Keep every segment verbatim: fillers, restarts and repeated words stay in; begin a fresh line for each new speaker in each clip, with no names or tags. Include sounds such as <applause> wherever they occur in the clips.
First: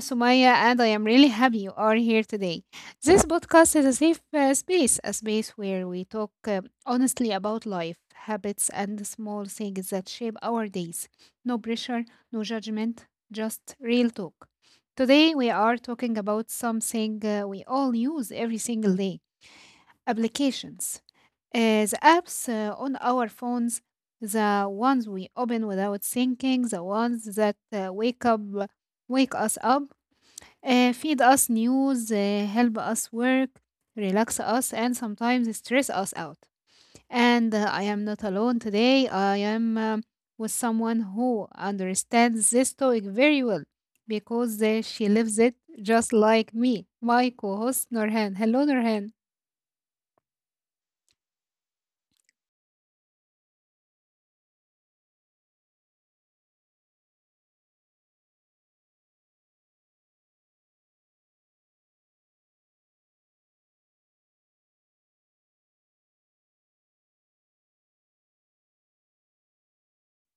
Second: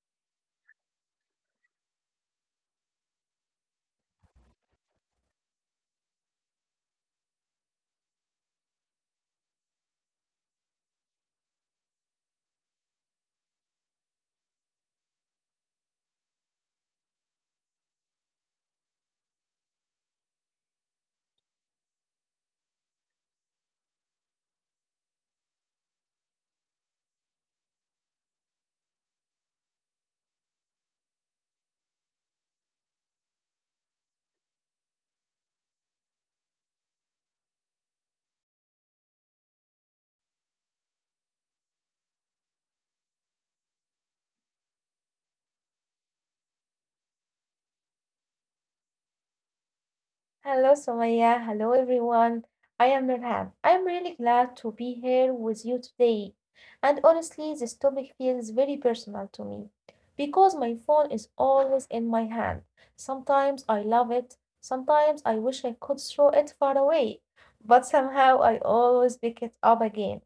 Sumaya, and I am really happy you are here today. This podcast is a safe uh, space, a space where we talk uh, honestly about life, habits, and the small things that shape our days. No pressure, no judgment, just real talk. Today, we are talking about something uh, we all use every single day applications. Uh, the apps uh, on our phones, the ones we open without thinking, the ones that uh, wake up, wake us up, uh, feed us news, uh, help us work, relax us, and sometimes stress us out. And uh, I am not alone today. I am um, with someone who understands this topic very well because uh, she lives it just like me. My co-host Norhan. Hello, Norhan.
Hello, Somaya. Hello, everyone. I am Nurhan. I'm really glad to be here with you today. And honestly, this topic feels very personal to me because my phone is always in my hand. Sometimes I love it, sometimes I wish I could throw it far away, but somehow I always pick it up again.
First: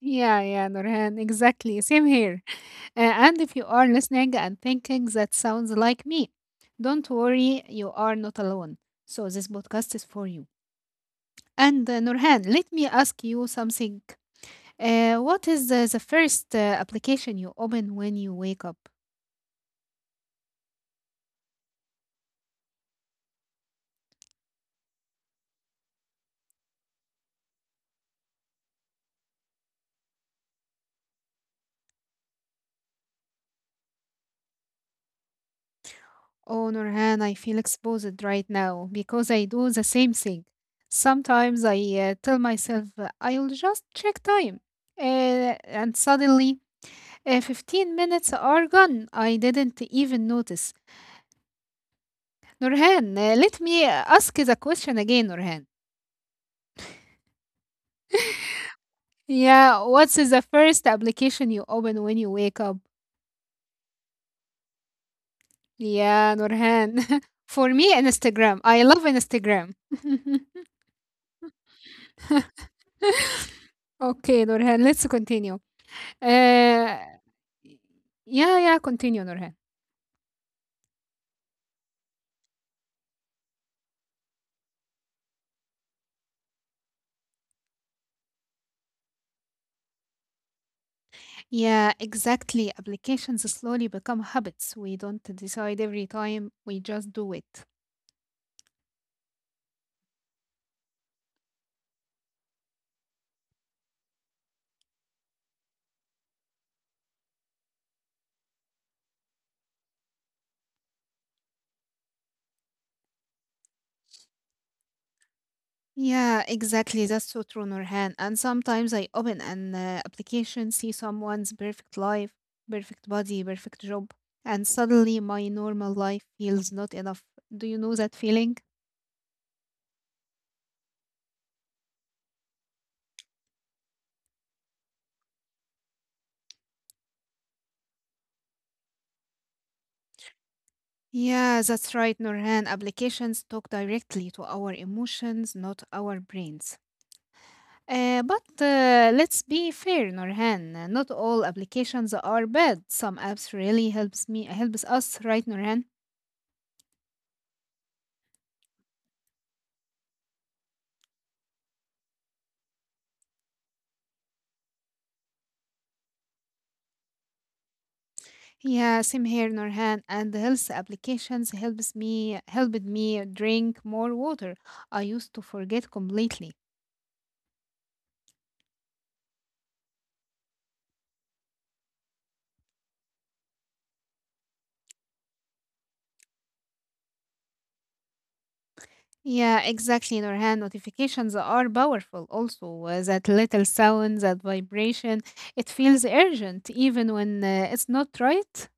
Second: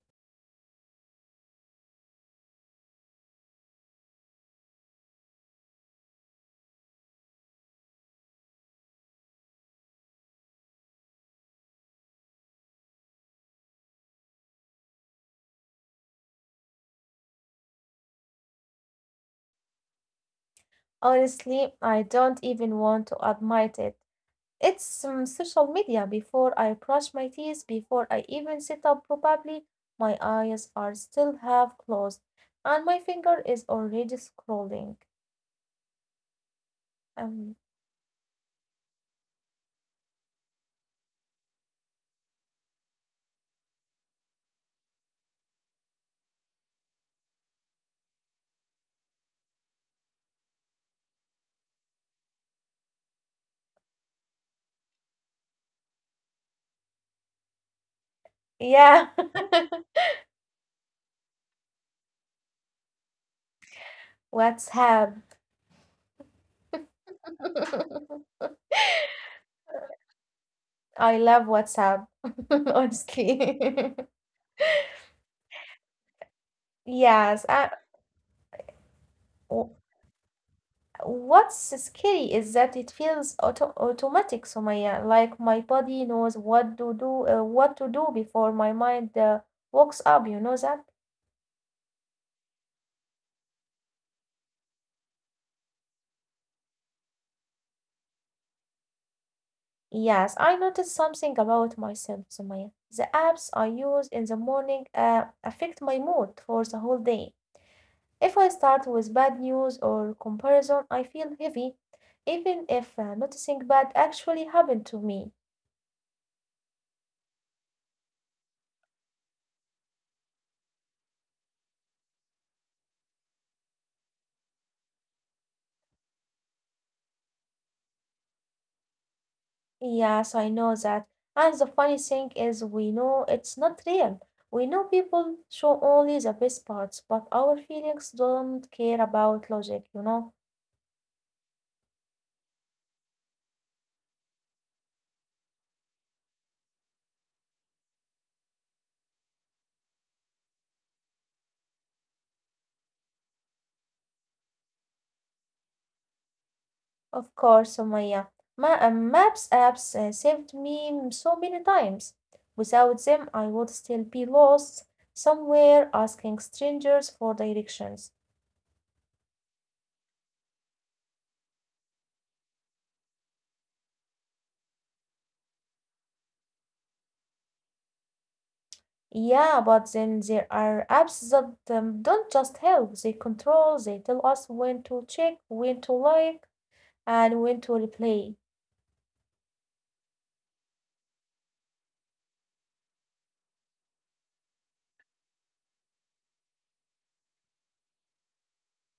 Yeah, yeah, Nurhan, exactly. Same here. Uh, and if you are listening and thinking that sounds like me, don't worry, you are not alone. So this podcast is for you. And uh, Nurhan, let me ask you something. Uh, what is the, the first uh, application you open when you wake up?
Honestly, I don't even want to admit it. It's um, social media before I brush my teeth, before I even sit up probably. My eyes are still half closed and my finger is already scrolling.
Oh,
Um,
Nurhan, I feel exposed right now because I do the same thing. Sometimes I uh, tell myself uh, I'll just check time. Uh, and suddenly Uh, fifteen minutes are gone. I didn't even notice. Nurhan, uh, let me ask the question again, Nurhan.
yeah,
Yeah, what's the first application you open when you wake up?
<laughs> WhatsApp.
Yeah, Nurhan. <laughs> For me,
<laughs>
Instagram. I love Instagram. <laughs>
I love WhatsApp, <laughs> honestly. <laughs>
Okay, Nurhan, let's continue. Uh,
Yes, uh,
yeah, yeah, continue,
w-
Nurhan.
what's scary is that it feels auto automatic, Sumaya. Like my body knows what to do, uh, what to do before my mind uh, wakes up. You know that?
Yeah, exactly. Applications slowly become habits. We don't decide every time, we just do it.
Yes, I noticed something about myself, Sumaya. The apps I use in the morning uh, affect my mood for the whole day. If I start with bad news or comparison, I feel heavy, even if uh, noticing bad actually happened to me.
Yeah, exactly. That's so true, Nurhan. And sometimes I open an uh, application, see someone's perfect life, perfect body, perfect job, and suddenly my normal life feels not enough. Do you know that feeling?
Yes, I know that. And the funny thing is, we know it's not real. We know people show only the best parts, but our feelings don't care about logic, you know?
Yeah, that's right, Nurhan. Applications talk directly to our emotions, not our brains. Uh, but uh, let's be fair, Nurhan. Not all applications are bad. Some apps really helps me helps us, right, Nurhan?
Of course, Sumaya. Ma uh, Maps apps uh, saved me m- so many times. Without them, I would still be lost somewhere asking strangers for directions.
Yeah, same here, Norhan. And the health applications helps me helped me drink more water. I used to forget completely.
Yeah, but then there are apps that um, don't just help, they control, they tell us when to check, when to like, and when to replay.
Yeah, exactly, Norhan. Notifications are powerful. Also, uh, that little sound, that vibration, it feels urgent, even when uh, it's not right.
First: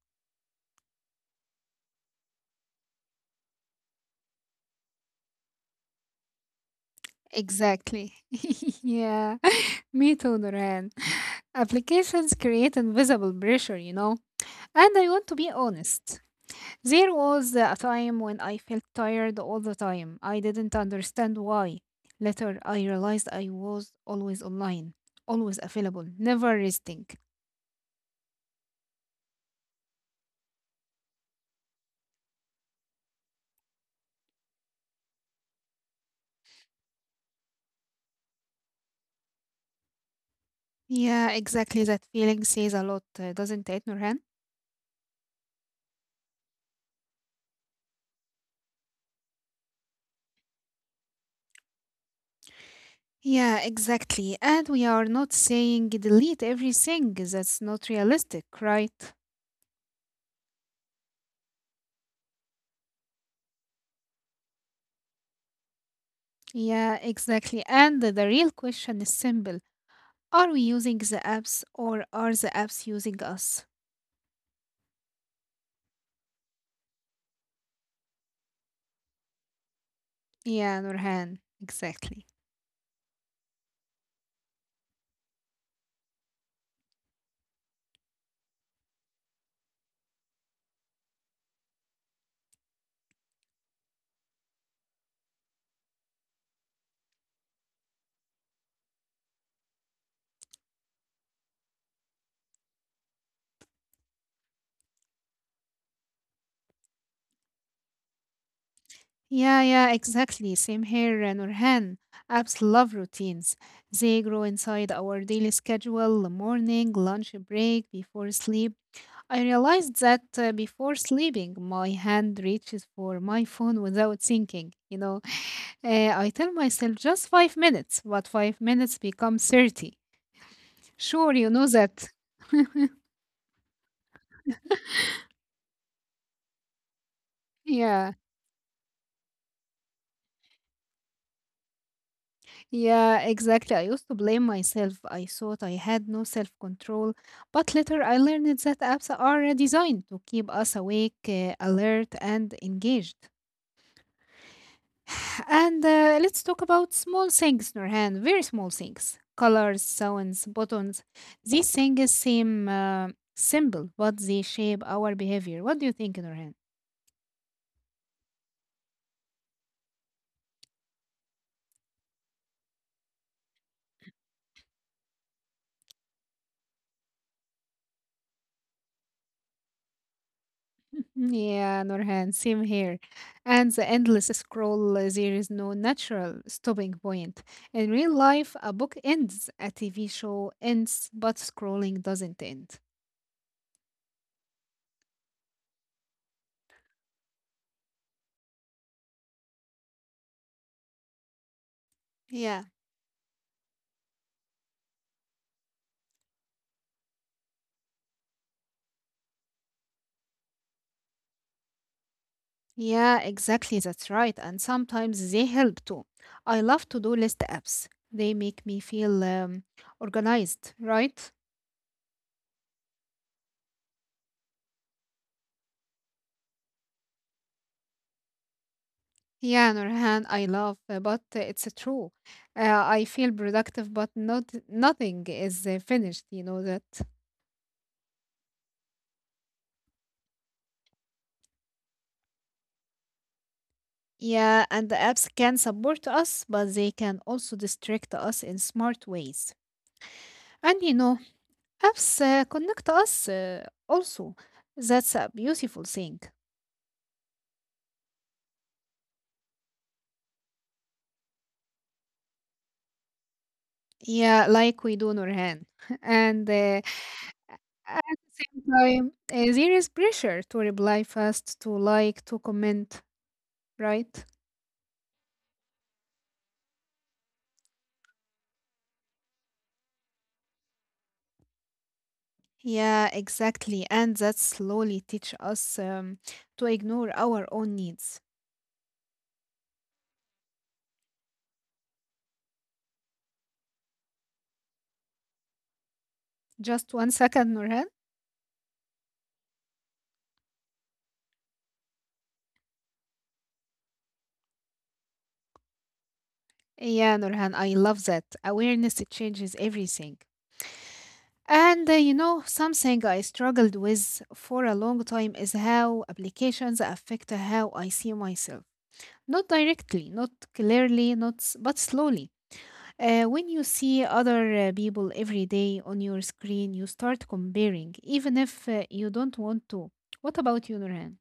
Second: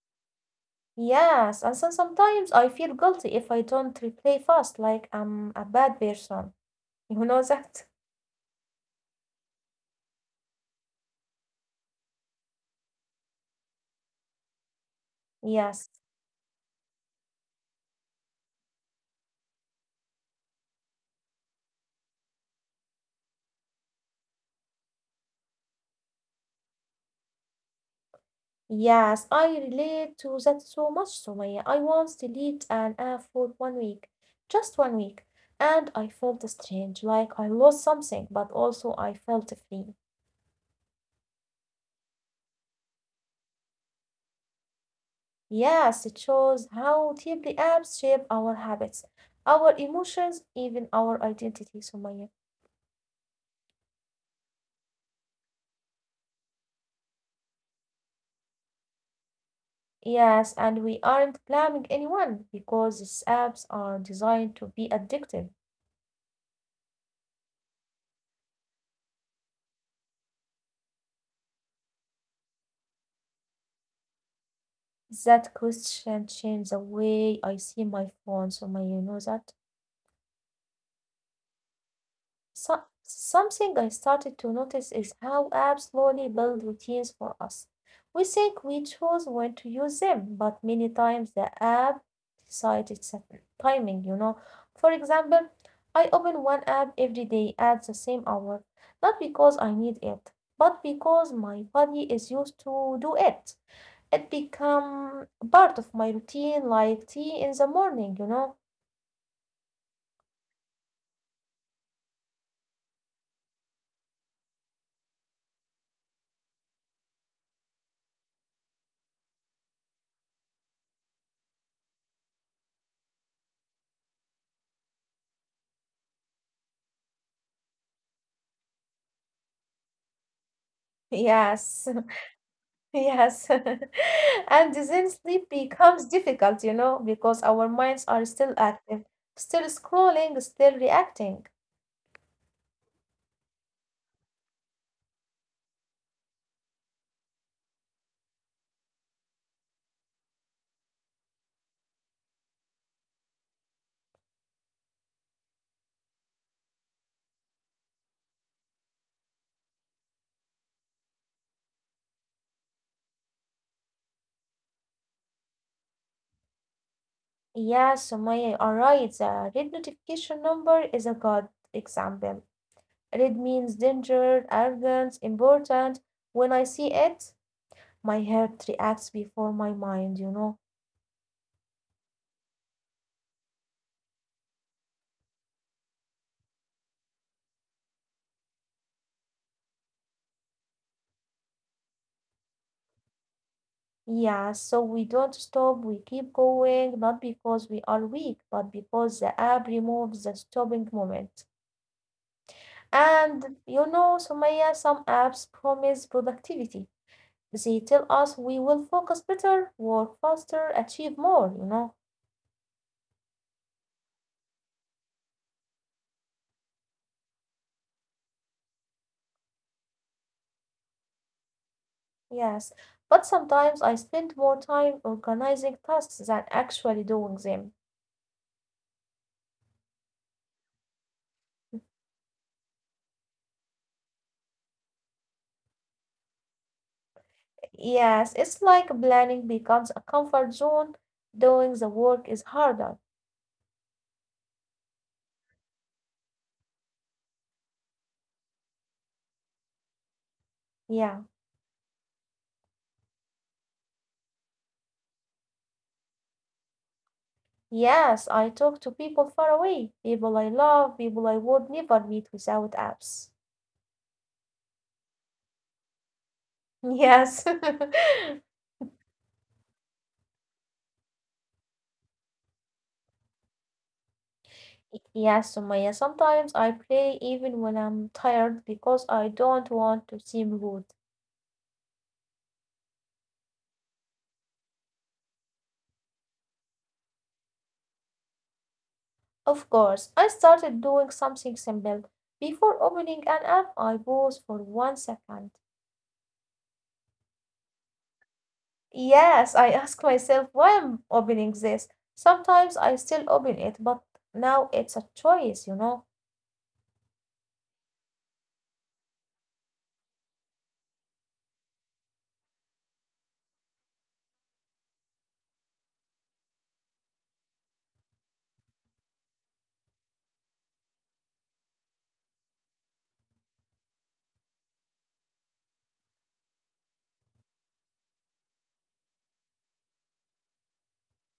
Yes, and so sometimes I feel guilty if I don't replay fast, like I'm a bad person. <laughs> You know that?
Exactly. <laughs> yeah, <laughs> me too, Norhan. Applications create invisible pressure, you know. And I want
<laughs>
to be
Yes.
honest. There was a time when I felt tired all the time. I didn't understand why. Later, I realized I was always online, always available, never resting.
Yes, I relate to that so much, Sumaya. I once deleted an app for one week, just one week, and I felt strange, like I lost something, but also I felt free.
Yeah, exactly. That feeling says a lot, uh, doesn't it, Nurhan?
Yes, it shows how deeply apps shape our habits, our emotions, even our identity, Sumaya.
Yeah, exactly. And we are not saying delete everything. That's not realistic, right?
Yes, and we aren't blaming anyone because these apps are designed to be addictive.
Yeah, exactly. And the real question is simple. Are we using the apps, or are the apps using us?
That question changed the way I see my phone, Sumaya. You know that?
Yeah, Nurhan, exactly.
So, something I started to notice is how apps slowly build routines for us. We think we chose when to use them, but many times the app decides its timing, you know. For example, I open one app every day at the same hour, not because I need it, but because my body is used to do it. It become part of my routine like tea in the morning, you know.
Yeah, yeah, exactly. Same here, uh, Nurhan. Apps love routines. They grow inside our daily schedule, morning, lunch break, before sleep. I realized that uh, before sleeping, my hand reaches for my phone without thinking. You know, <sighs> <laughs> Uh, I tell myself just five minutes, but five minutes become thirty.
<laughs>
Sure, you know
Yes.
that.
Yes. <laughs> And then sleep becomes difficult, you know, because our
<laughs>
minds
Yeah.
are still active, still scrolling, still reacting.
Yeah, exactly. I used to blame myself. I thought I had no self control, but later I learned that apps are designed to keep us awake, uh, alert, and engaged. <sighs> And uh, let's talk about small things, Nurhan, very small things. Colors, sounds, buttons. These things seem uh, simple, but they shape our behavior. What do you think, Nurhan?
Yes, Sumaya, you are right. The red notification number is a good example. Red means danger, arrogance, important. When I see it, my heart reacts before my mind, you know.
Yeah, Nurhan, same here. And the endless scroll, uh, there is no natural stopping point. In real life, a book ends, a T V show ends, but scrolling doesn't end.
Yeah, so we don't stop, we keep going, not because we are weak, but because the app removes the stopping moment.
Yeah,
And you know, Sumaya, some apps promise productivity. They tell us we will focus better, work faster, achieve more, you know.
yeah, exactly. That's right. And sometimes they help too. I love to do list apps, they make me feel um, organized, right?
Yes. But sometimes I spend more time organizing tasks than actually doing them.
Yeah, Nurhan, I love, uh, but uh, it's uh, true. Uh, I feel productive, but not nothing is uh, finished. You know that.
Yes, it's like planning becomes a comfort zone, doing the work is harder.
Yeah, and the apps can support us, but they can also distract us in smart ways. And you
Yeah.
know, apps uh, connect us uh, also. That's a beautiful thing.
Yes, I talk to people far away, people I love, people I would never meet without apps.
Yeah, like we do Nurhan. <laughs> And
<laughs>
uh,
Yes.
at
<laughs>
the same time, uh, there is pressure to reply fast, to like, to comment, right?
Yes, Sumaya. Sometimes I play even when I'm tired because I don't want to seem rude.
Yeah, exactly. And that slowly teach us um, to ignore our own needs.
Of course, I started doing something simple. Before opening an app, I pause for one second.
Just one second, Nurhan.
Yes, I <laughs> ask myself why I'm opening this. Sometimes I still open it, but now it's a choice, you know.
Yeah, Nurhan, I love that. Awareness it changes everything. And uh, you know, something I struggled with for a long time is how applications affect how I see myself. Not directly, not clearly, not s- but slowly. Uh, when you see other uh, people every day on your screen, you start comparing, even if uh, you don't want to. What about you, Nurhan?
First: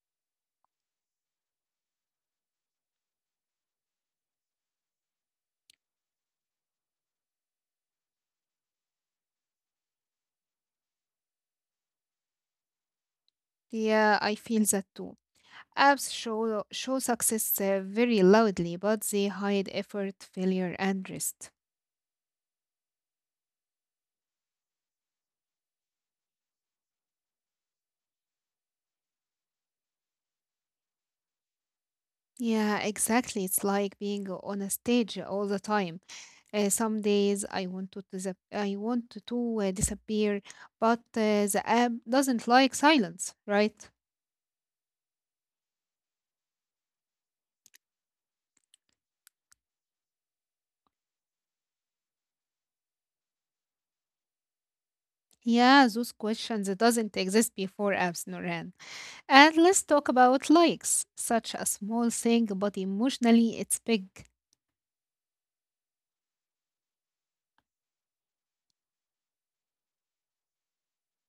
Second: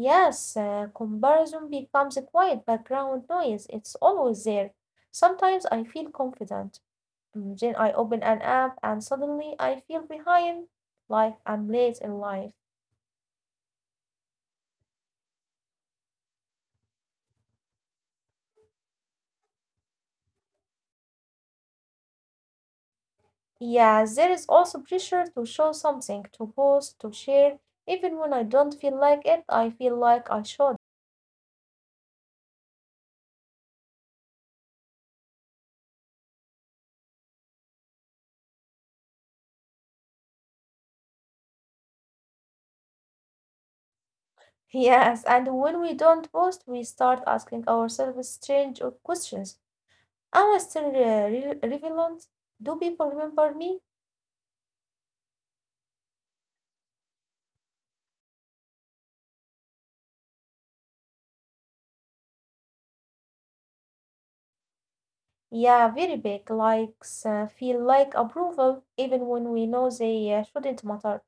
Yes, uh, comparison becomes a quiet background noise. It's always there. Sometimes I feel confident. Then I open an app and suddenly I feel behind, like I'm late in life.
Yeah, I feel that too. Apps show, show success uh, very loudly, but they hide effort, failure, and rest.
Yeah, there is also pressure to show something, to post, to share. Even when I don't feel like it, I feel like I should.
Yeah, exactly. It's like being on a stage all the time. Uh, some days I want to disap- I want to uh, disappear, but uh, the app doesn't like silence, right?
<laughs> Yes, and when we don't post, we start asking ourselves strange uh, questions. Am I still uh, re- relevant? Do people remember me?
Yeah, those questions doesn't exist before apps, Noran. And let's talk about likes. Such a small thing, but emotionally it's big.
Yeah, very big likes uh, feel like approval, even when we know they uh, shouldn't matter.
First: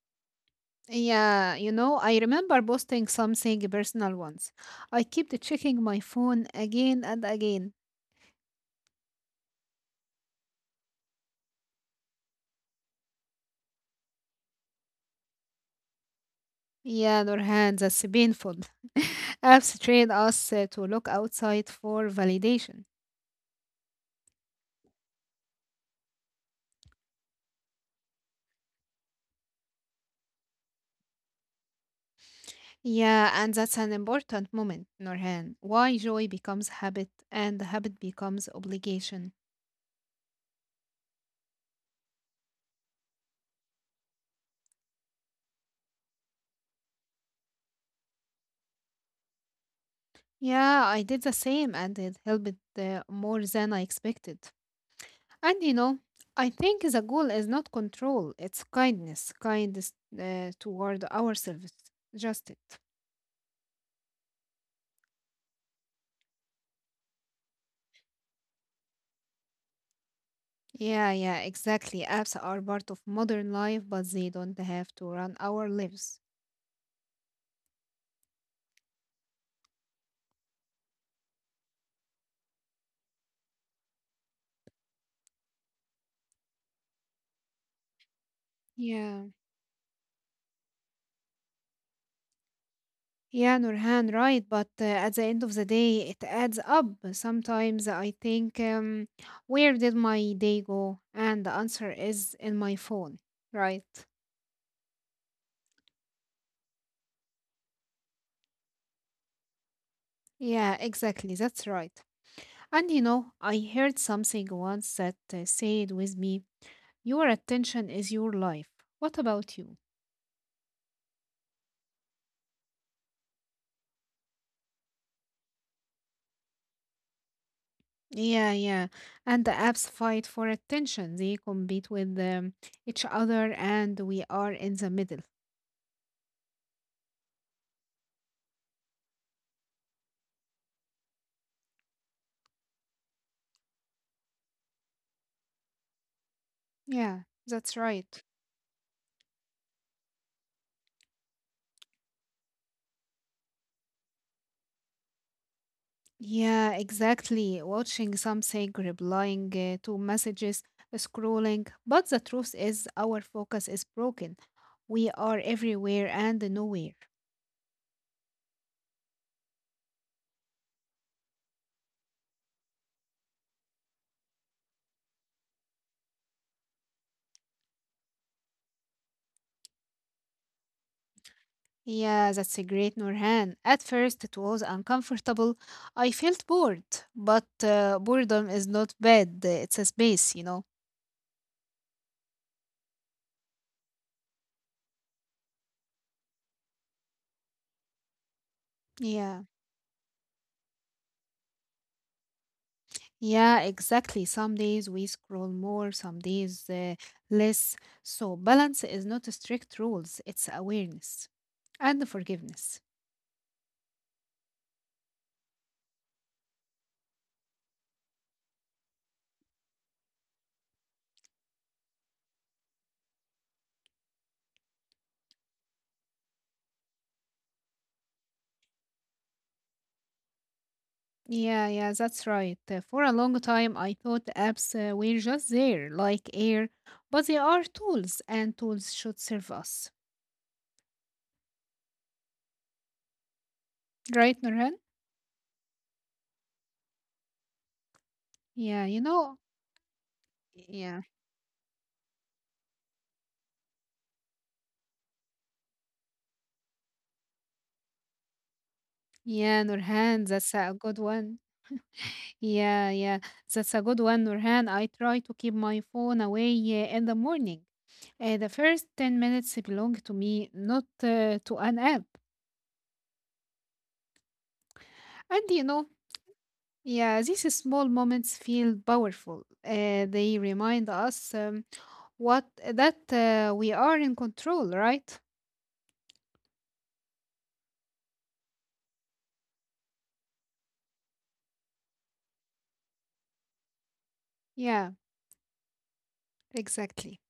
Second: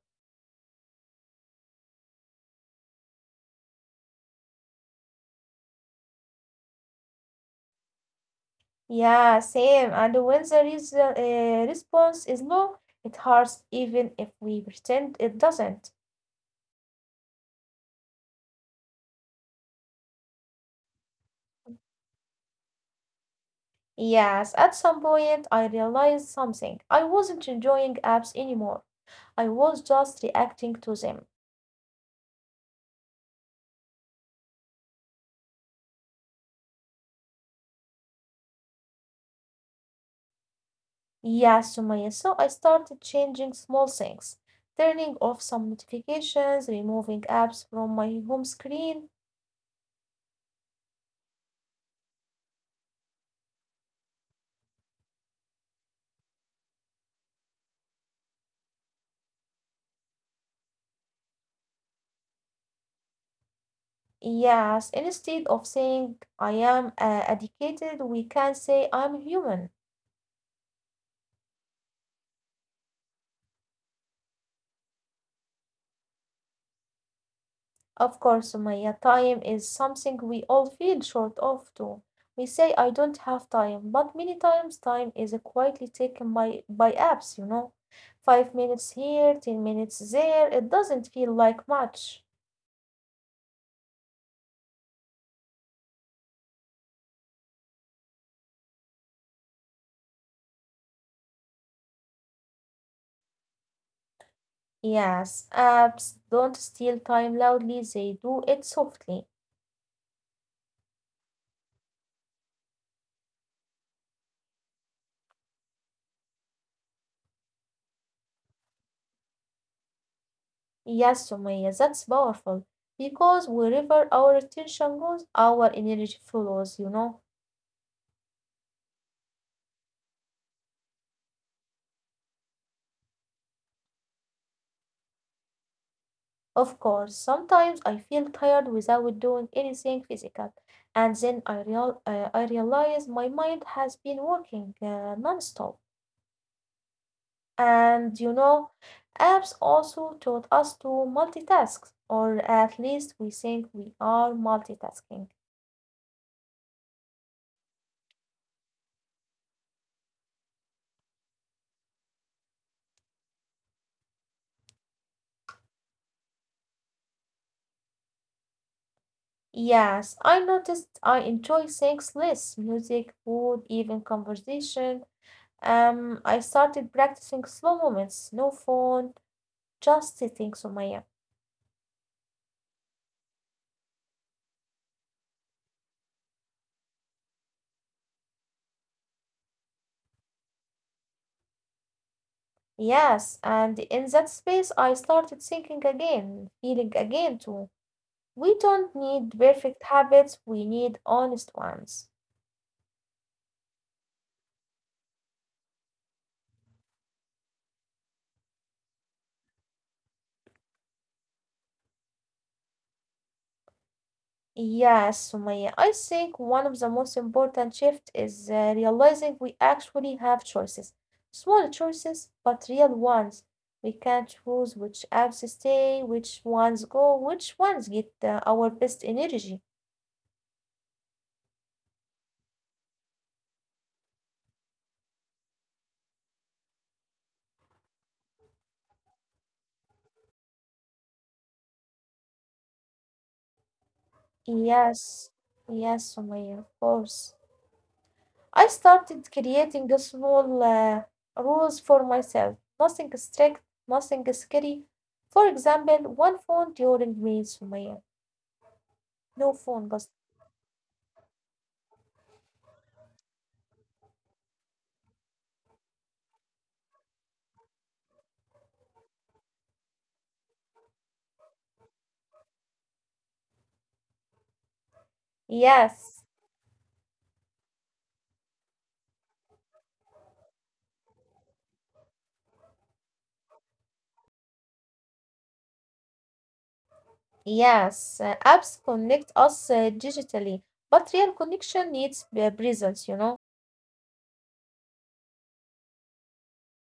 Yeah, you know, I remember posting something personal once. I kept checking my phone again and again.
Yeah, same. And when the res- uh, response is low, it hurts even if we pretend it doesn't.
Yeah, Nurhan, that's painful. <laughs> Apps train us uh, to look outside for validation.
Yes, at some point I realized something. I wasn't enjoying apps anymore. I was just reacting to them.
Yeah, and that's an important moment, Nurhan. Why joy becomes habit and habit becomes obligation.
Yes, Sumaya. So I started changing small things, turning off some notifications, removing apps from my home screen.
Yeah, I did the same and it helped uh, more than I expected. And you know, I think the goal is not control, it's kindness, kindness uh, toward ourselves. Just it.
Yes, instead of saying I am uh, addicted, we can say I'm human.
Yeah, yeah, exactly. Apps are part of modern life, but they don't have to run our lives.
Of course, Sumaya, time is something we all feel short of too. We say, I don't have time, but many times time is quietly taken by, by apps, you know. Five minutes
Yeah.
here, ten minutes there, it doesn't feel like much.
Yeah, Nurhan, right. But uh, at the end of the day, it adds up. Sometimes I think, um, where did my day go? And the answer is in my phone, right?
Yes, apps don't steal time loudly, they do it softly.
Yeah, exactly. That's right. And you know, I heard something once that uh, said with me, your attention is your life. What about you?
Yes, Sumaya, that's powerful. Because wherever our attention goes, our energy follows, you know.
Yeah, yeah. And the apps fight for attention. They compete with um, each other, and we are in the middle.
Of course, sometimes I feel tired without doing anything physical, and then I, real, uh, I realize my mind has been working uh, non-stop.
Yeah, that's right.
And you know, apps also taught us to multitask, or at least we think we are multitasking.
Yeah, exactly. Watching something, replying uh, to messages, scrolling. But the truth is, our focus is broken. We are everywhere and nowhere.
Yes, I noticed I enjoy things less music, food, even conversation. Um, I started practicing slow moments, no phone, just sitting, Sumaya.
Yeah, that's a great Nurhan. At first, it was uncomfortable. I felt bored, but uh, boredom is not bad. It's a space, you know.
Yes, and in that space I started thinking again, feeling again too. We don't
Yeah,
need perfect habits, we need honest ones.
yeah, exactly. Some days we scroll more, some days uh, less. So, balance is not a strict rules, it's awareness and forgiveness.
Yes, Sumaya, I think one of the most important shifts is uh, realizing we actually have choices. Small choices, but real ones. We can choose which apps stay, which ones go, which ones get uh, our best energy.
Yeah, yeah, that's right. Uh, For a long time, I thought apps uh, were just there, like air, but they are tools, and tools should serve us. Right, Nurhan?
Yes, yes, Sumaya, of course. I
Yeah, you
started
know,
creating a small
yeah,
uh, rules for myself, nothing strict, nothing scary. For example, one phone during meals, Sumaya. No
yeah,
phone, Gus.
Nurhan, that's a good one. Yeah, yeah, that's a good one, Nurhan. I try to keep my phone away uh, in the morning. Uh, the first ten minutes belong to me, not uh, to an app. And you know,
Yes,
yeah, these small moments feel powerful. Uh, they remind us um, what that uh, we are in control, right?
yes. Uh, apps connect us uh, digitally, but real connection needs uh, presence, you know.
Yeah, exactly.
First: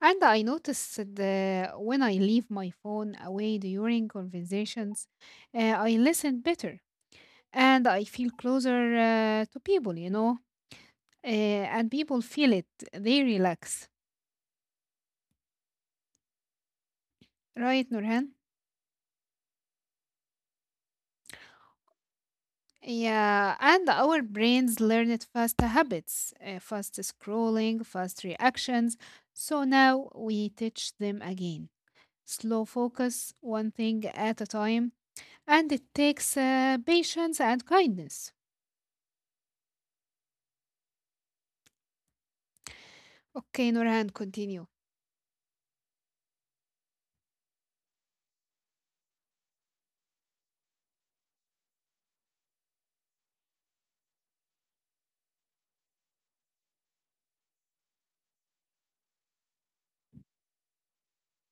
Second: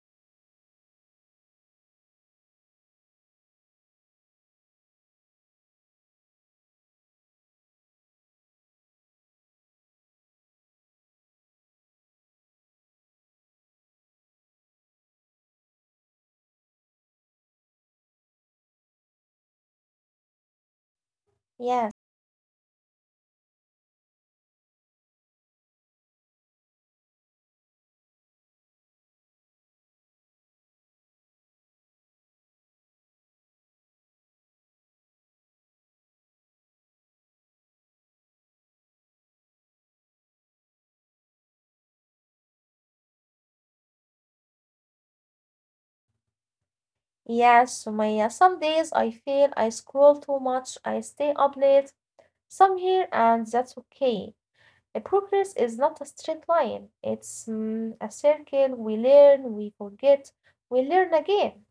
And I noticed that when I leave my phone away during conversations, uh, I listen better and I feel closer uh, to people, you know, uh, and people feel it. They relax. Right, Nurhan?
Yes,
Yeah, and our brains learned fast habits, uh, fast scrolling, fast reactions. So now we teach them again. Slow focus, one thing at a time, and it takes uh, patience and kindness. Okay, Nurhan, continue.
yes, Sumaya. Some days I feel I scroll too much, I stay up late. Some here, and that's okay. Uh, Progress is not a straight line, it's mm, a circle. We learn, we forget, we learn again.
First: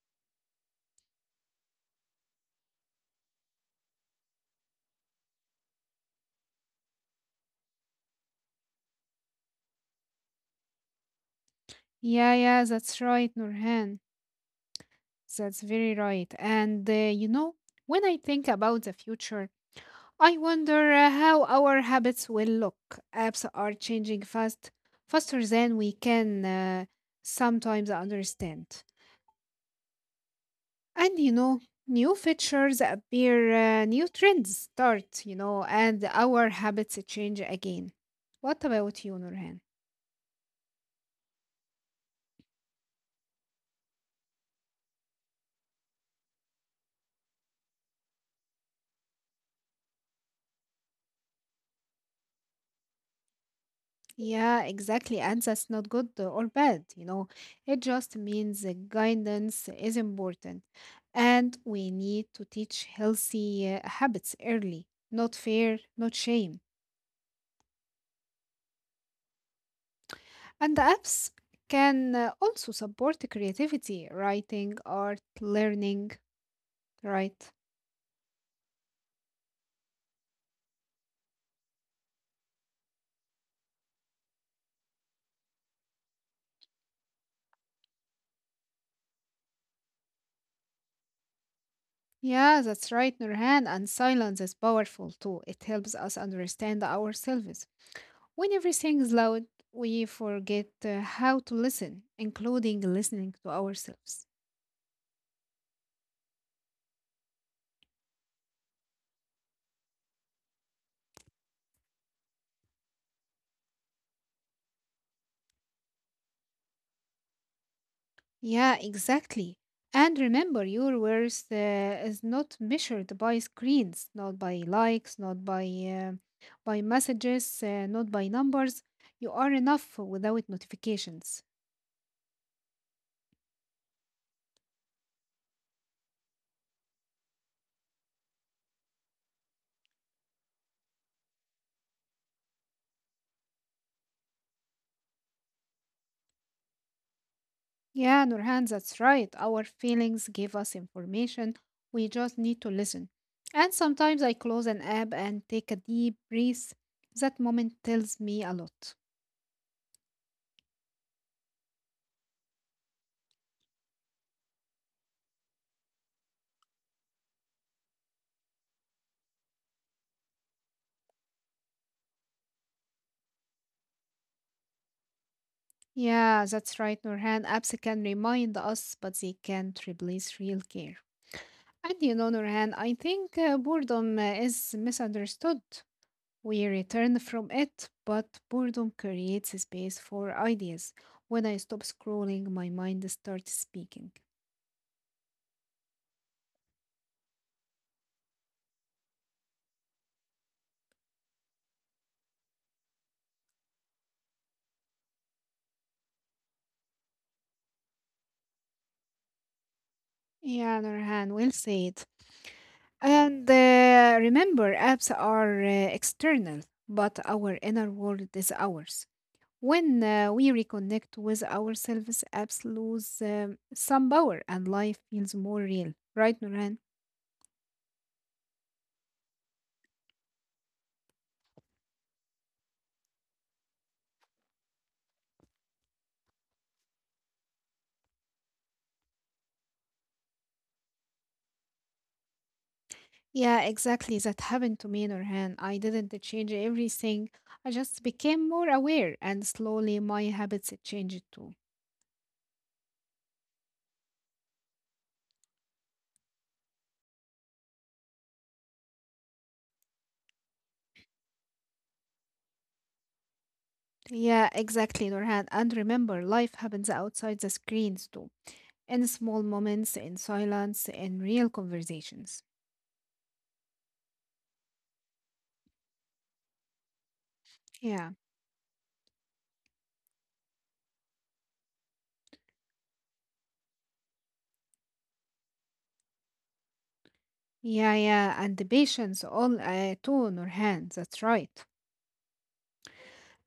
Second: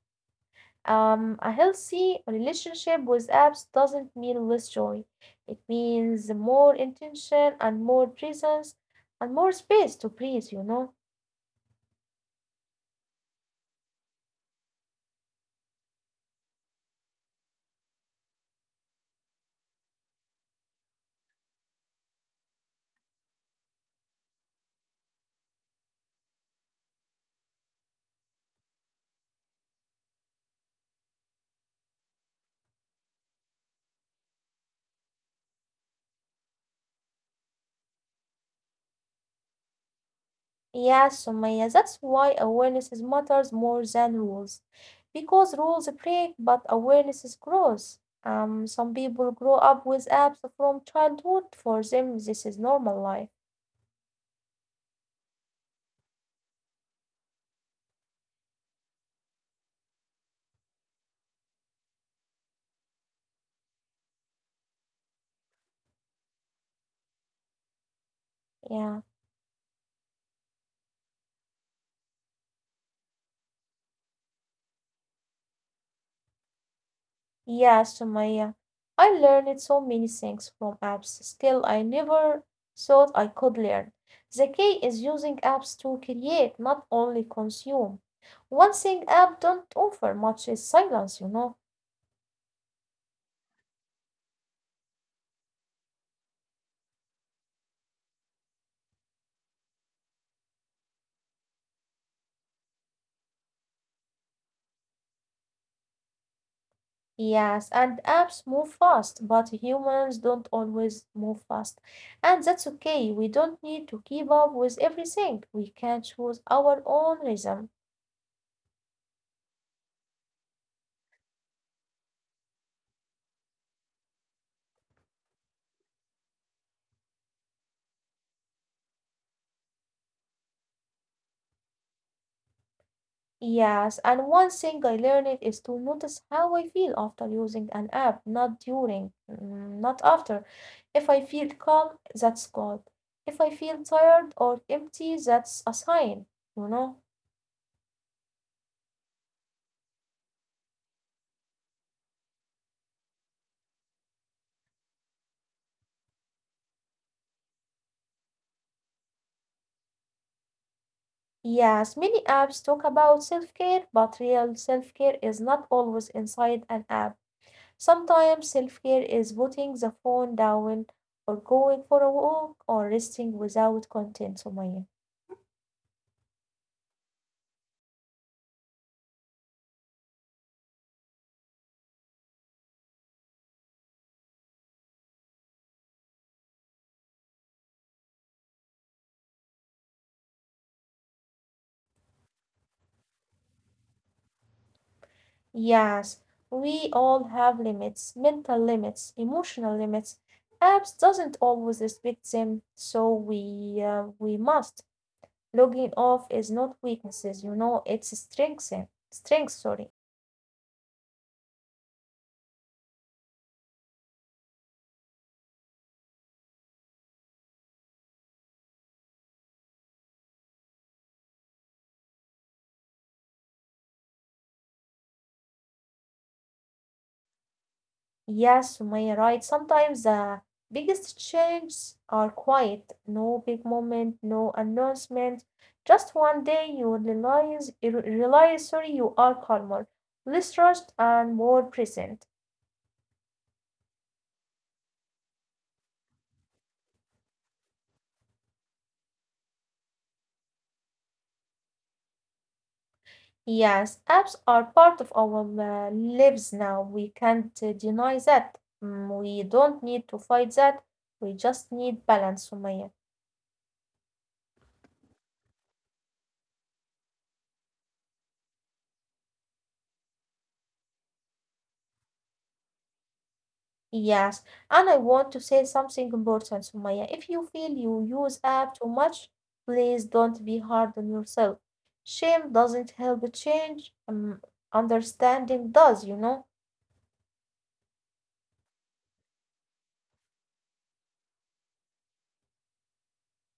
Um, a healthy relationship with apps doesn't mean less joy. It means more intention and more presence and more space to breathe, you know?
Yeah, yeah, that's right, Nurhan. That's very right. And uh, you know, when I think about the future, I wonder uh, how our habits will look. Apps are changing fast, faster than we can uh, sometimes understand. And you know, new features appear, uh, new trends start, you know, and our habits change again. What about you, Nurhan?
Yeah, Sumaya, that's why awareness is matters more than rules. Because rules break, but awareness is grows. Um, some people grow up with apps from childhood. For them, this is normal life.
Yeah, exactly. And that's not good or bad, you know. It just means that guidance is important. And we need to teach healthy uh, habits early, not fear, not shame.
Yeah,
And the apps can uh, also support the creativity, writing, art, learning, right?
yeah, Sumaya. I learned so many things from apps, skill I never thought I could learn. The key is using apps to create, not only consume. One thing app don't offer much is silence, you know.
Yeah, that's right, Nurhan. And silence is powerful too. It helps us understand ourselves. When everything is loud, we forget uh, how to listen, including listening to ourselves.
Yes, and apps move fast, but humans don't always move fast. And that's okay. We don't need to keep up with everything. We can choose our own rhythm.
Yeah, exactly. And remember, your worth uh, is not measured by screens, not by likes, not by uh, by messages, uh, not by numbers. You are enough without notifications.
Yes, and one thing I learned is to notice how I feel after using an app, not during, mm, not after. If I feel calm, that's good. If I feel tired or empty, that's a sign, you know?
Yeah, Nurhan, that's right. Our feelings give us information. We just need to listen. And sometimes I close an app and take a deep breath. That moment tells me a lot.
Yes, many apps talk about self-care, but real self-care is not always inside an app. Sometimes self care is putting the phone down or going for a walk or resting without content, Sumaya.
Yeah, that's right, Nurhan. Apps can remind us, but they can't replace real care. And you know, Nurhan, I think uh, boredom uh, is misunderstood. We return from it, but boredom creates space for ideas. When I stop scrolling, my mind starts speaking.
Yes, we all have limits, mental limits, emotional limits. Apps doesn't always respect them. So we uh, we must Logging off is not weaknesses, you know, it's strength. Strength, sorry.
Yeah, Nurhan, will say it. And uh, remember, apps are uh, external, but our inner world is ours. When uh, we reconnect with ourselves, apps lose um, some power and life feels more real. Right, Nurhan?
Yes, Sumaya, right. Sometimes the biggest changes are quiet. No big moment, no announcement. Just one day you realize, you realize, sorry, you are calmer, less rushed, and more present.
Yeah, exactly. That happened to me, Nurhan. I didn't change everything. I just became more aware, and slowly my habits changed too.
Yes, apps are part of our uh, lives now. We can't uh, deny that. Mm, We don't need to fight that. We just need balance, Sumaya.
Yeah, exactly, Nurhan. And remember, life happens outside the screens too, in small moments, in silence, in real conversations.
Yes, and I want to say something important, Sumaya. If you feel you
Yeah,
use app too much, please don't be hard on yourself. Shame doesn't help change. Um, understanding does, you know?
yeah, yeah. And the patience, all uh, too, Nurhan. That's right.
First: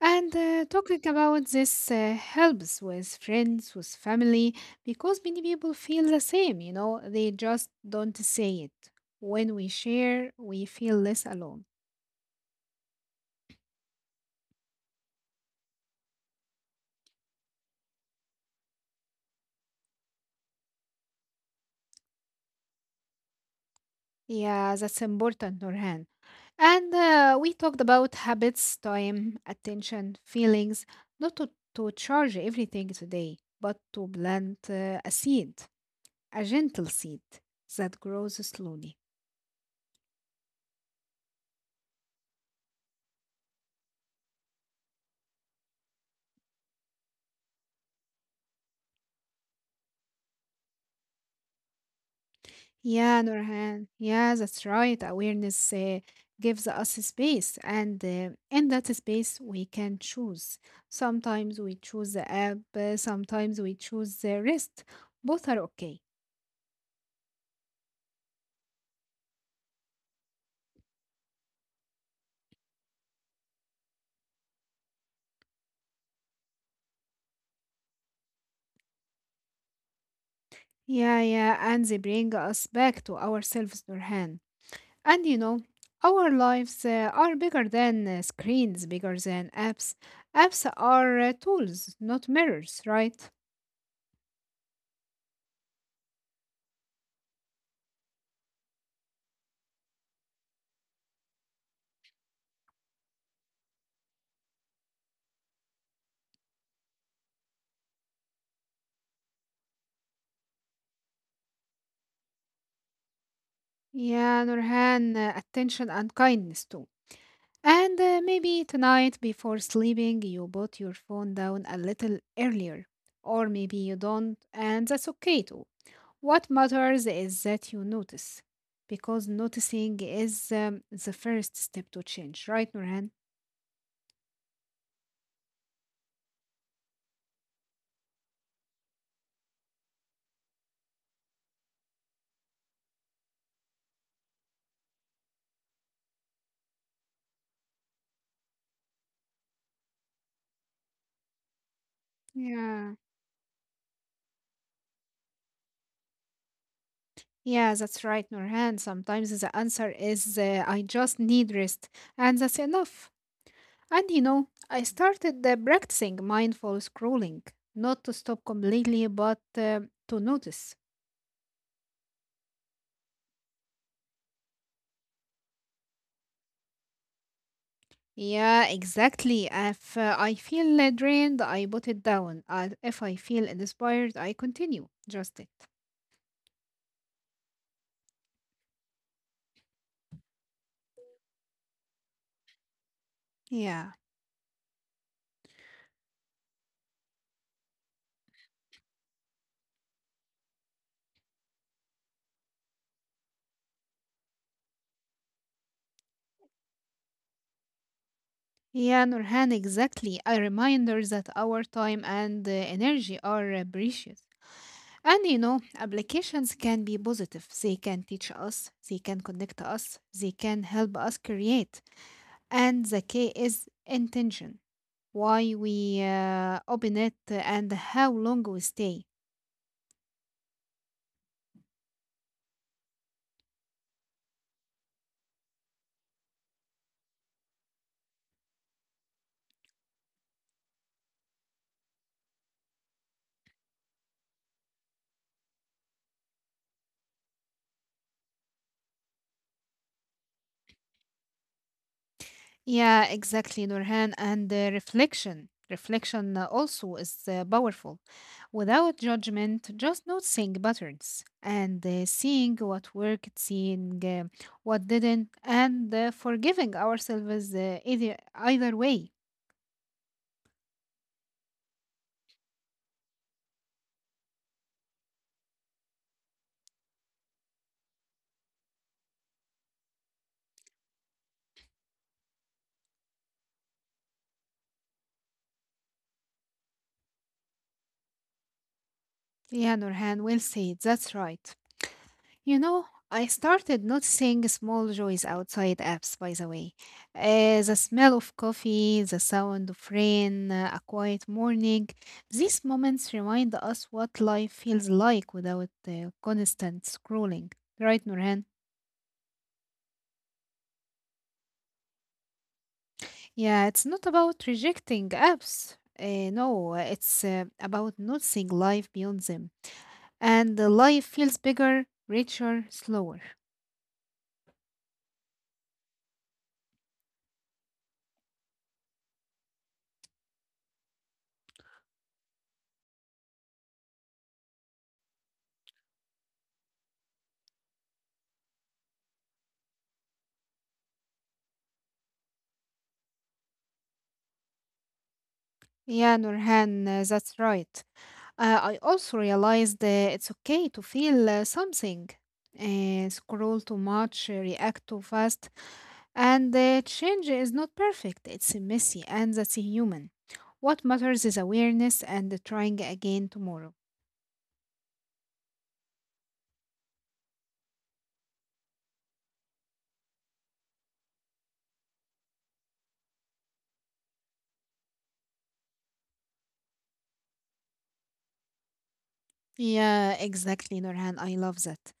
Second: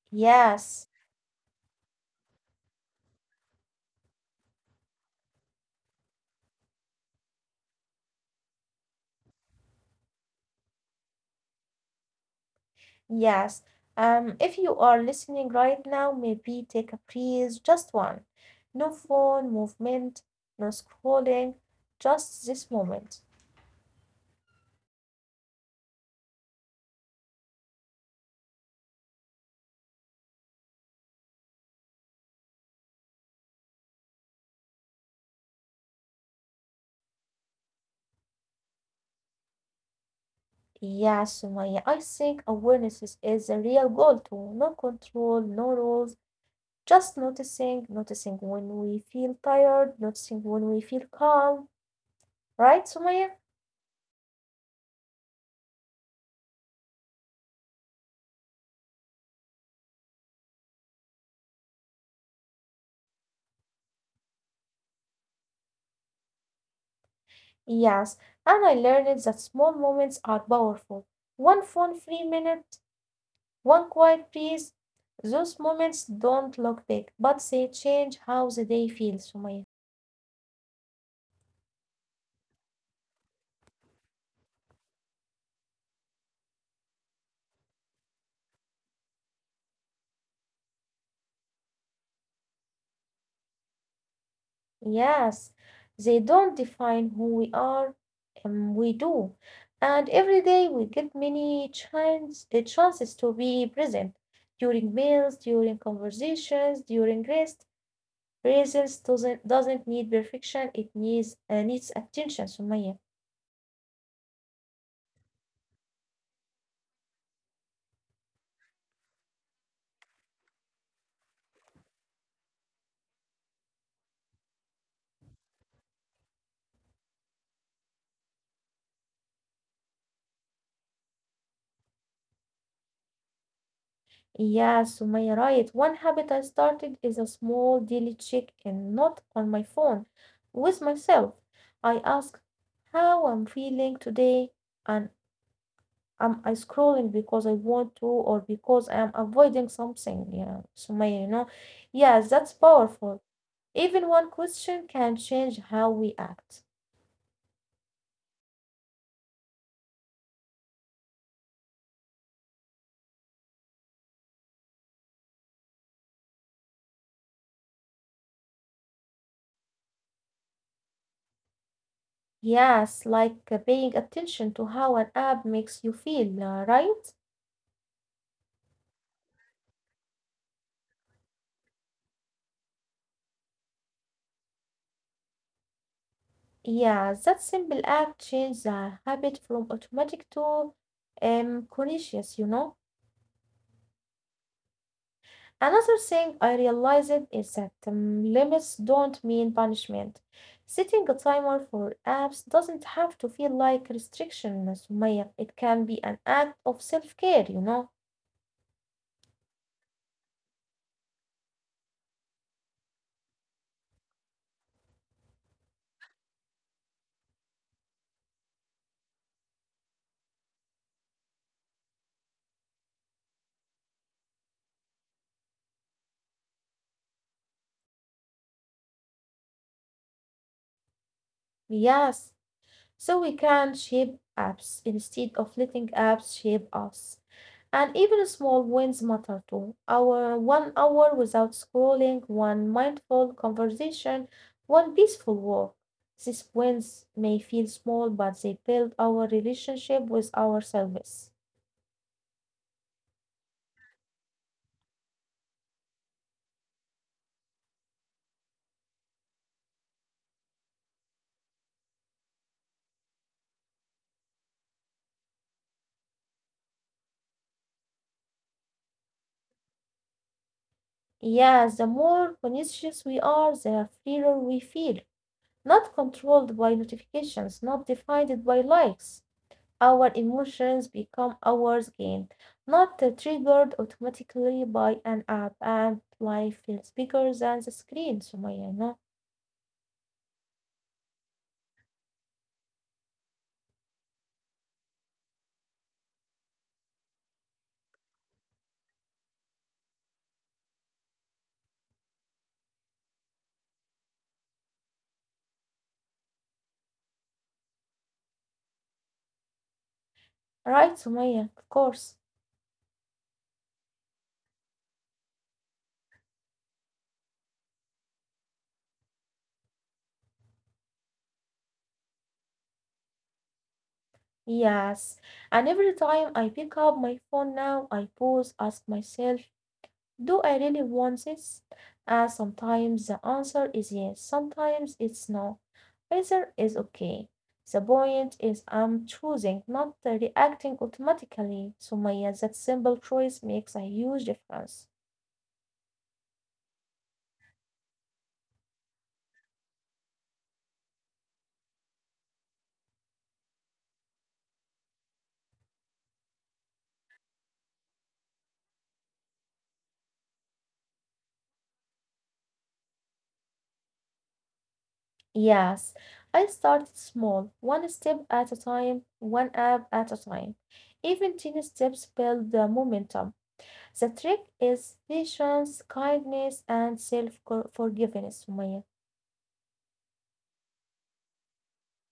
And uh,
Yes,
talking about this uh, helps with friends, with family, because many people feel the same, you know, they just don't say it. When we share, we feel less alone.
yes. Um, if you are listening right now, maybe take a breeze, just one. No phone movement, no scrolling, just this moment.
Yeah, that's important, Norhan. And uh, we talked about habits, time, attention, feelings, not to, to charge everything today, but to plant uh, a seed, a gentle seed that grows slowly.
Yes, Sumaya. I think awareness is, is a real goal too. No control, no rules. Just noticing, noticing when we feel tired, noticing when we feel calm, right,
Yeah,
Sumaya?
Nurhan. Yeah, that's right. Awareness uh, gives us space, and uh, in that space, we can choose. Sometimes we choose the app, uh, sometimes we choose the rest. Both are okay.
Yes, and I learned that small moments are powerful. One phone free minute, one quiet breeze. Those moments don't look big, but they change how the day feels, Sumaya.
Yeah, yeah, and they bring us back to ourselves, Nurhan. And you know, our lives uh, are bigger than uh, screens, bigger than apps. Apps are uh, tools, not mirrors, right?
Yes, they don't define who we are, um, we do. And every day we get many chance, uh, chances to be present during meals, during conversations, during rest. Presence doesn't doesn't need perfection, it needs uh, needs attention, Sumaya.
Yeah, Nurhan, uh, attention and kindness too. And uh, maybe tonight before sleeping, you put your phone down a little earlier. Or maybe you don't, and that's okay too. What matters is that you notice. Because noticing is um, the first step to change, right, Nurhan?
Yeah, Sumaya, right. One habit I started is a small daily check-in, not on my phone, with myself. I ask how I'm feeling today, and I'm I scrolling because I want to or because I'm avoiding something. Yeah, Sumaya, you know. Yes, that's
Yeah.
powerful. Even one question can change how we act.
Yeah, that's right, Nurhan. Sometimes the answer is uh, I just need rest, and that's enough. And you know, I started uh, practicing mindful scrolling, not to stop completely, but uh, to notice.
Yes, like uh, paying attention to how an app makes you feel, uh, right?
Yeah, exactly. If uh, I feel uh, drained, I put it down. Uh, if I feel inspired, I continue. Just it.
Yes, that simple act changes a habit from automatic to um conscious, you know.
Yeah.
Another thing I realized is that um, limits don't mean punishment. Setting a timer for apps doesn't have to feel like restriction, Sumaya. It can be an act of self care, you know?
Yeah, Nurhan, exactly. A reminder that our time and uh, energy are uh, precious. And you know, applications can be positive. They can teach us, they can connect us, they can help us create. And the key is intention. Why we uh, open it, and how long we stay.
Yes. So we can shape apps instead of letting apps shape us. And even small wins matter too. Our one hour without scrolling, one mindful conversation, one peaceful walk. These wins may feel small, but they build our relationship with ourselves.
Yeah, exactly, Nurhan. And uh, reflection. Reflection uh, also is uh, powerful. Without judgment, just noticing patterns and uh, seeing what worked, seeing uh, what didn't, and uh, forgiving ourselves uh, either, either way.
Yes, the more conscious we are, the freer we feel. Not controlled by notifications, not defined by likes. Our emotions become ours again, not uh, triggered automatically by an app, and life feels bigger than the screen, Sumaya, no?
Yeah, Nurhan, well said. That's right. You know, I started noticing small joys outside apps, by the way. Uh, the smell of coffee, the sound of rain, uh, a quiet morning. These moments remind us what life feels like without uh, constant scrolling. Right, Nurhan?
Right, Sumaya, of course.
Yeah, it's not about rejecting apps. Uh, no, it's uh, about noticing life beyond them. And the life feels bigger, richer, slower.
Yes. And every time I pick up my phone now, I pause, ask myself, do I really want this? And sometimes the answer is yes, sometimes it's no. Either is okay. The point is I'm choosing, not uh, reacting automatically. So Maya, that simple choice makes a huge difference.
Yeah, Nurhan, uh, that's right. Uh, I also realized that it's okay to feel uh, something, uh, scroll too much, uh, react too fast, and the change is not perfect. It's messy, and that's human. What matters is awareness and trying again tomorrow.
Yes, I started small, one step at a time, one app at a time. Even tiny steps build the momentum. The trick is patience, kindness, and self forgiveness, Sumaya.
Yeah, exactly, Nurhan. I love that.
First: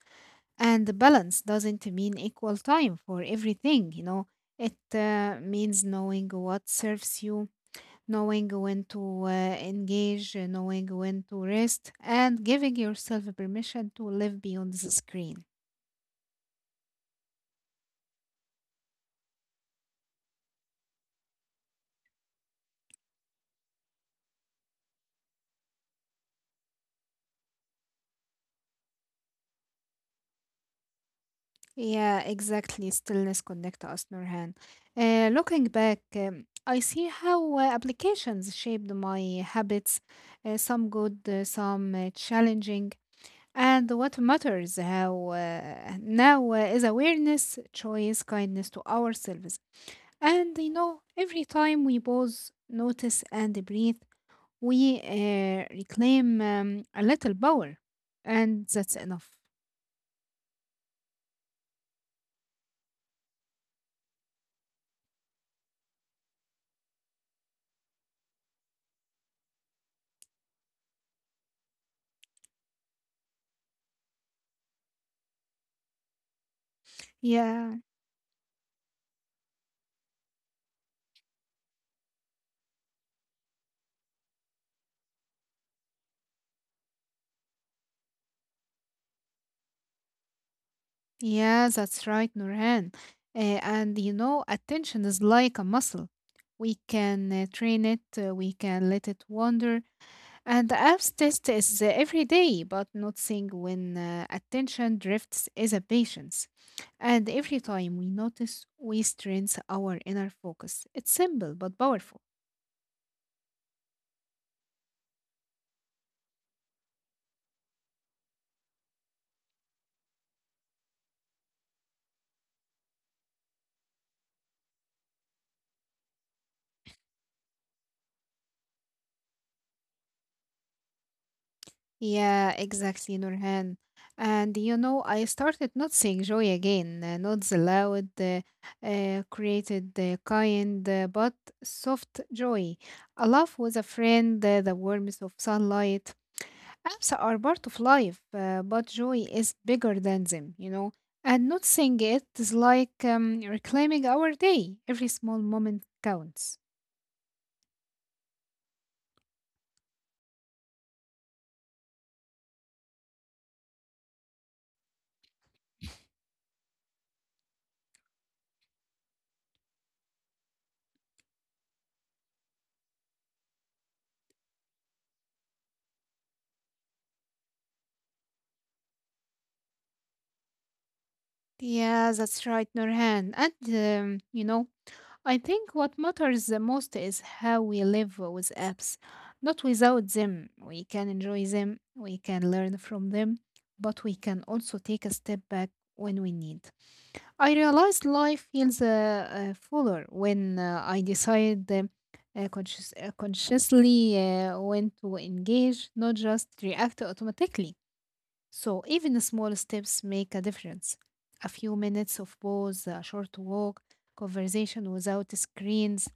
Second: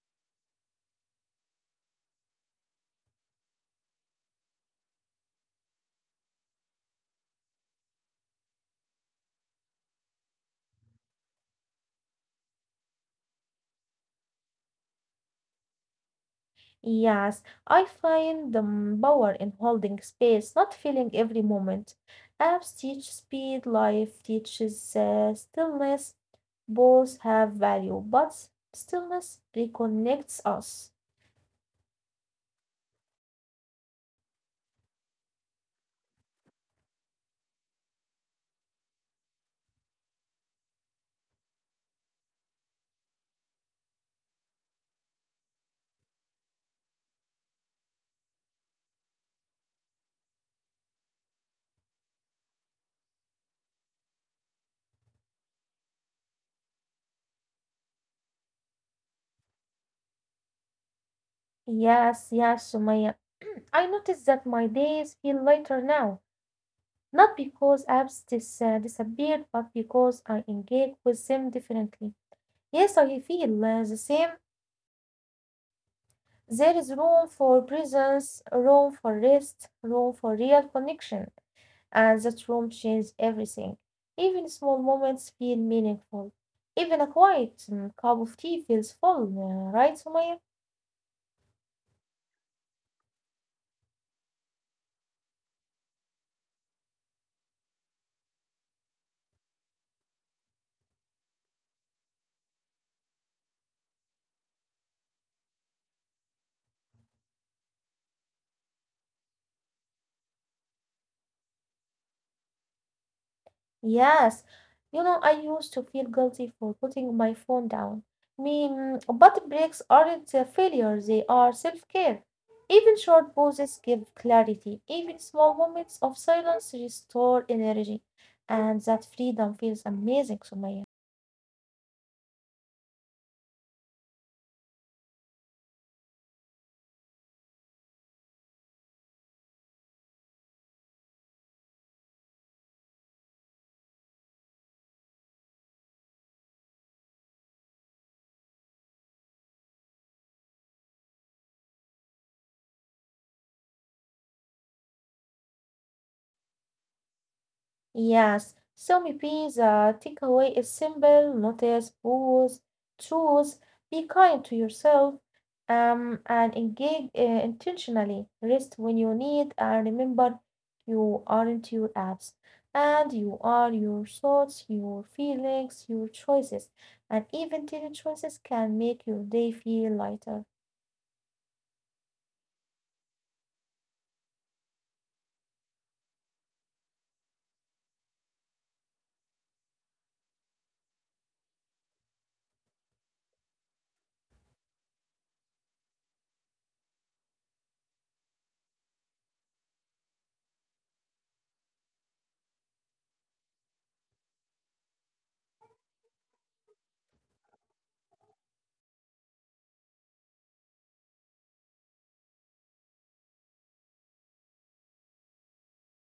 And the balance doesn't mean equal time for everything, you know. It uh, means knowing what serves you, knowing when to uh, engage, uh, knowing when to rest, and giving yourself permission to live beyond the screen.
Yes, I find the mm, power in holding space, not filling every moment. Apps teach speed, life teaches uh, stillness. Both have value, but stillness reconnects us.
Yeah, exactly. Stillness connect us, Nurhan. Uh, looking back, um, I see how uh, applications shaped my habits, uh, some good, uh, some uh, challenging. And what matters how uh, now uh, is awareness, choice, kindness to ourselves. And you know, every time we pause, notice, and breathe, we uh, reclaim um, a little power. And that's enough.
Yes, yes, Sumaya. <clears throat> I notice that my days feel lighter now, not because apps dis- uh, disappeared, but because I engage with them differently. Yes, I feel uh, the same. There is room
Yeah.
for presence, room for rest, room for real connection, and that room changes everything. Even small moments feel meaningful. Even a quiet mm, cup of tea feels full, uh, right, Sumaya?
Yeah, that's right, Nurhan. Uh, and you know, attention is like a muscle. We can uh, train it, uh, we can let it wander. And the apps test is uh, every day, but noticing when uh, attention drifts is a patience. And every time we notice, we strengthen our inner focus. It's simple but powerful.
Yes, you know, I used to feel guilty for putting my phone down. Me, mm, but breaks aren't a failure, they are self-care. Even short pauses give clarity. Even small moments of silence restore energy. And that freedom feels amazing, to me.
Yeah, exactly, Nurhan. And you know, I started noticing joy again, uh, not the loud, uh, uh, created uh, kind, uh, but soft joy. A laugh with a friend, uh, the warmth of sunlight. Apps are part of life, uh, but joy is bigger than them, you know. And noticing it is like um, reclaiming our day. Every small moment counts.
Yes, so maybe the takeaway is simple, notice, pause, choose, be kind to yourself, um, and engage uh, intentionally. Rest when you need, and remember you aren't your apps, and you are your thoughts, your feelings, your choices, and even tiny choices can make your day feel lighter.
Yeah, that's right, Nurhan. And um, you know, I think what matters the most is how we live with apps. Not without them. We can enjoy them, we can learn from them, but we can also take a step back when we need. I realized life feels uh, uh, fuller when uh, I decide um, uh, conscious, uh, consciously uh, when to engage, not just react automatically. So even the small steps make a difference. A few minutes of pause, a short walk, conversation without screens,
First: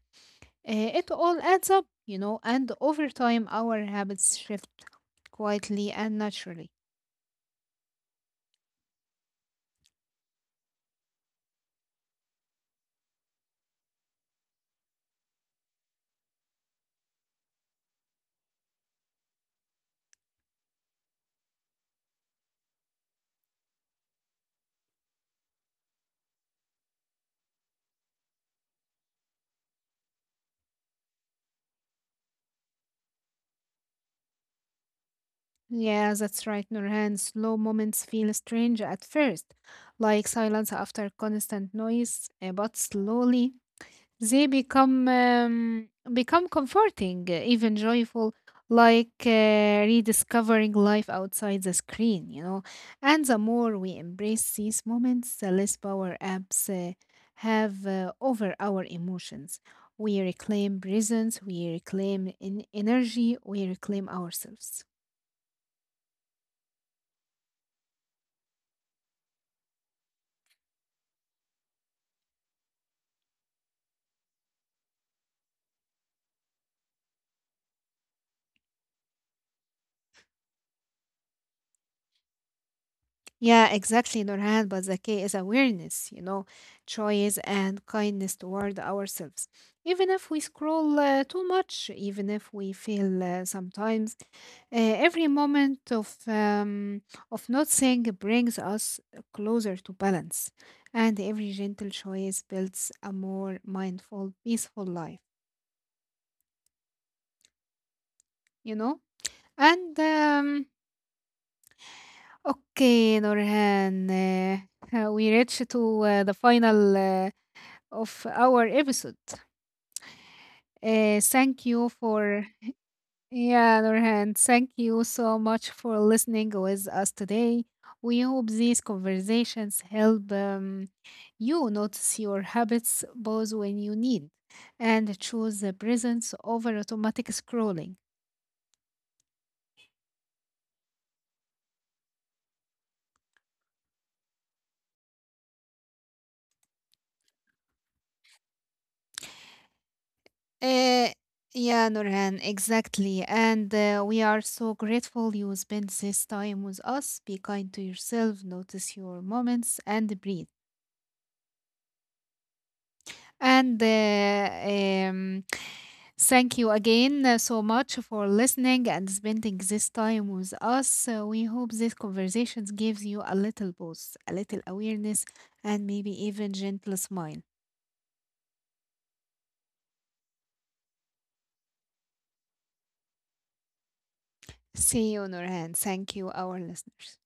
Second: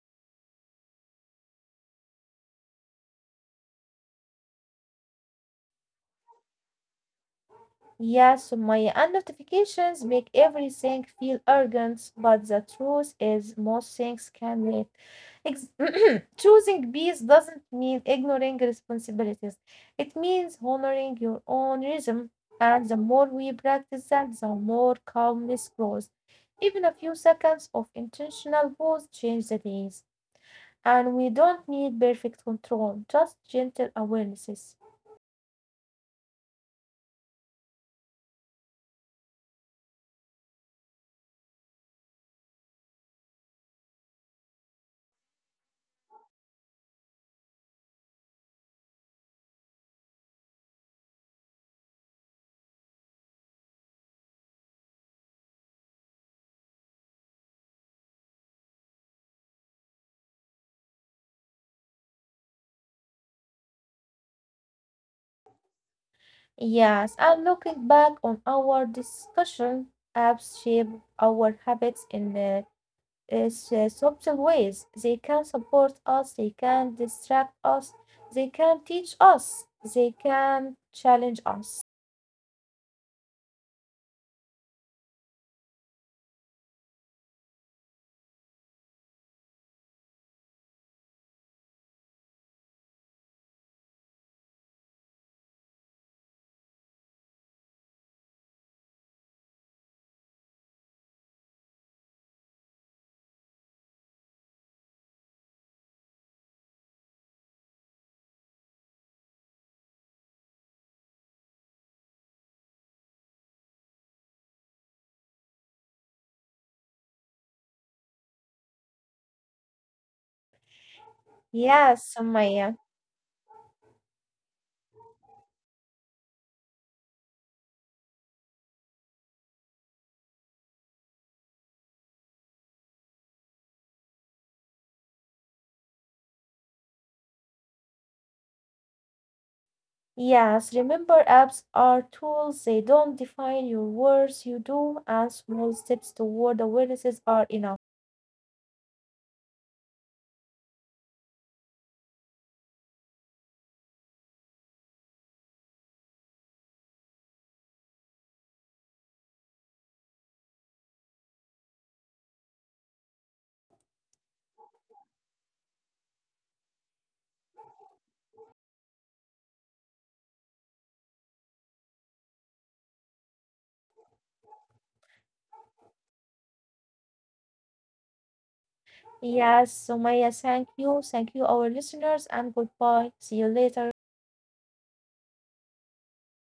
eh, it all adds up, you know, and over time our habits shift quietly and naturally.
Yeah, so my and notifications make everything feel urgent, but the truth is most things can wait. Ex- <clears throat> Choosing peace doesn't mean ignoring responsibilities. It means honoring your own rhythm, and the more we practice that, the more calmness grows. Even a few seconds of intentional pause change the days, and we don't need perfect control, just gentle awarenesses.
Yeah, that's right, Nurhan. Slow moments feel strange at first, like silence after constant noise, eh, but slowly they become um, become comforting, uh, even joyful, like uh, rediscovering life outside the screen, you know. And the more we embrace these moments, the less power apps uh, have uh, over our emotions. We reclaim presence, we reclaim in energy, we reclaim ourselves.
Yes, and looking back on our discussion, apps shape our habits in uh, uh, subtle ways. They can support us, they can distract us, they can teach us, they can challenge us.
Yeah, exactly, Nurhan. But the key is awareness, you know, choice and kindness toward ourselves. Even if we scroll uh, too much, even if we feel uh, sometimes, uh, every moment of um, of noticing brings us closer to balance, and every gentle choice builds a more mindful, peaceful life. You know, and um, okay, Nurhan, uh, <laughs> we reach to uh, the final. Uh, of our episode. Uh, thank you
Yes,
for,
Sumaya.
yeah, Nurhan, thank you so much for listening with us today. We hope these conversations help um, you notice your habits both when you need and choose the presence over automatic scrolling.
Yes, remember apps are tools. They don't define your words, you do, and small steps toward awarenesses are enough.
Uh, yeah, Nurhan, exactly. And uh, we are so grateful you spent this time with us. Be kind to yourself, notice your moments, and breathe. And uh, um, thank you again uh, so much for listening and spending this time with us. Uh, we hope this conversations gives you a little boost, a little awareness, and maybe even gentle smile.
Yes, Sumaya, thank you. Thank you, our listeners, and goodbye. See you later.
See you, Nurhan. Thank you, our listeners.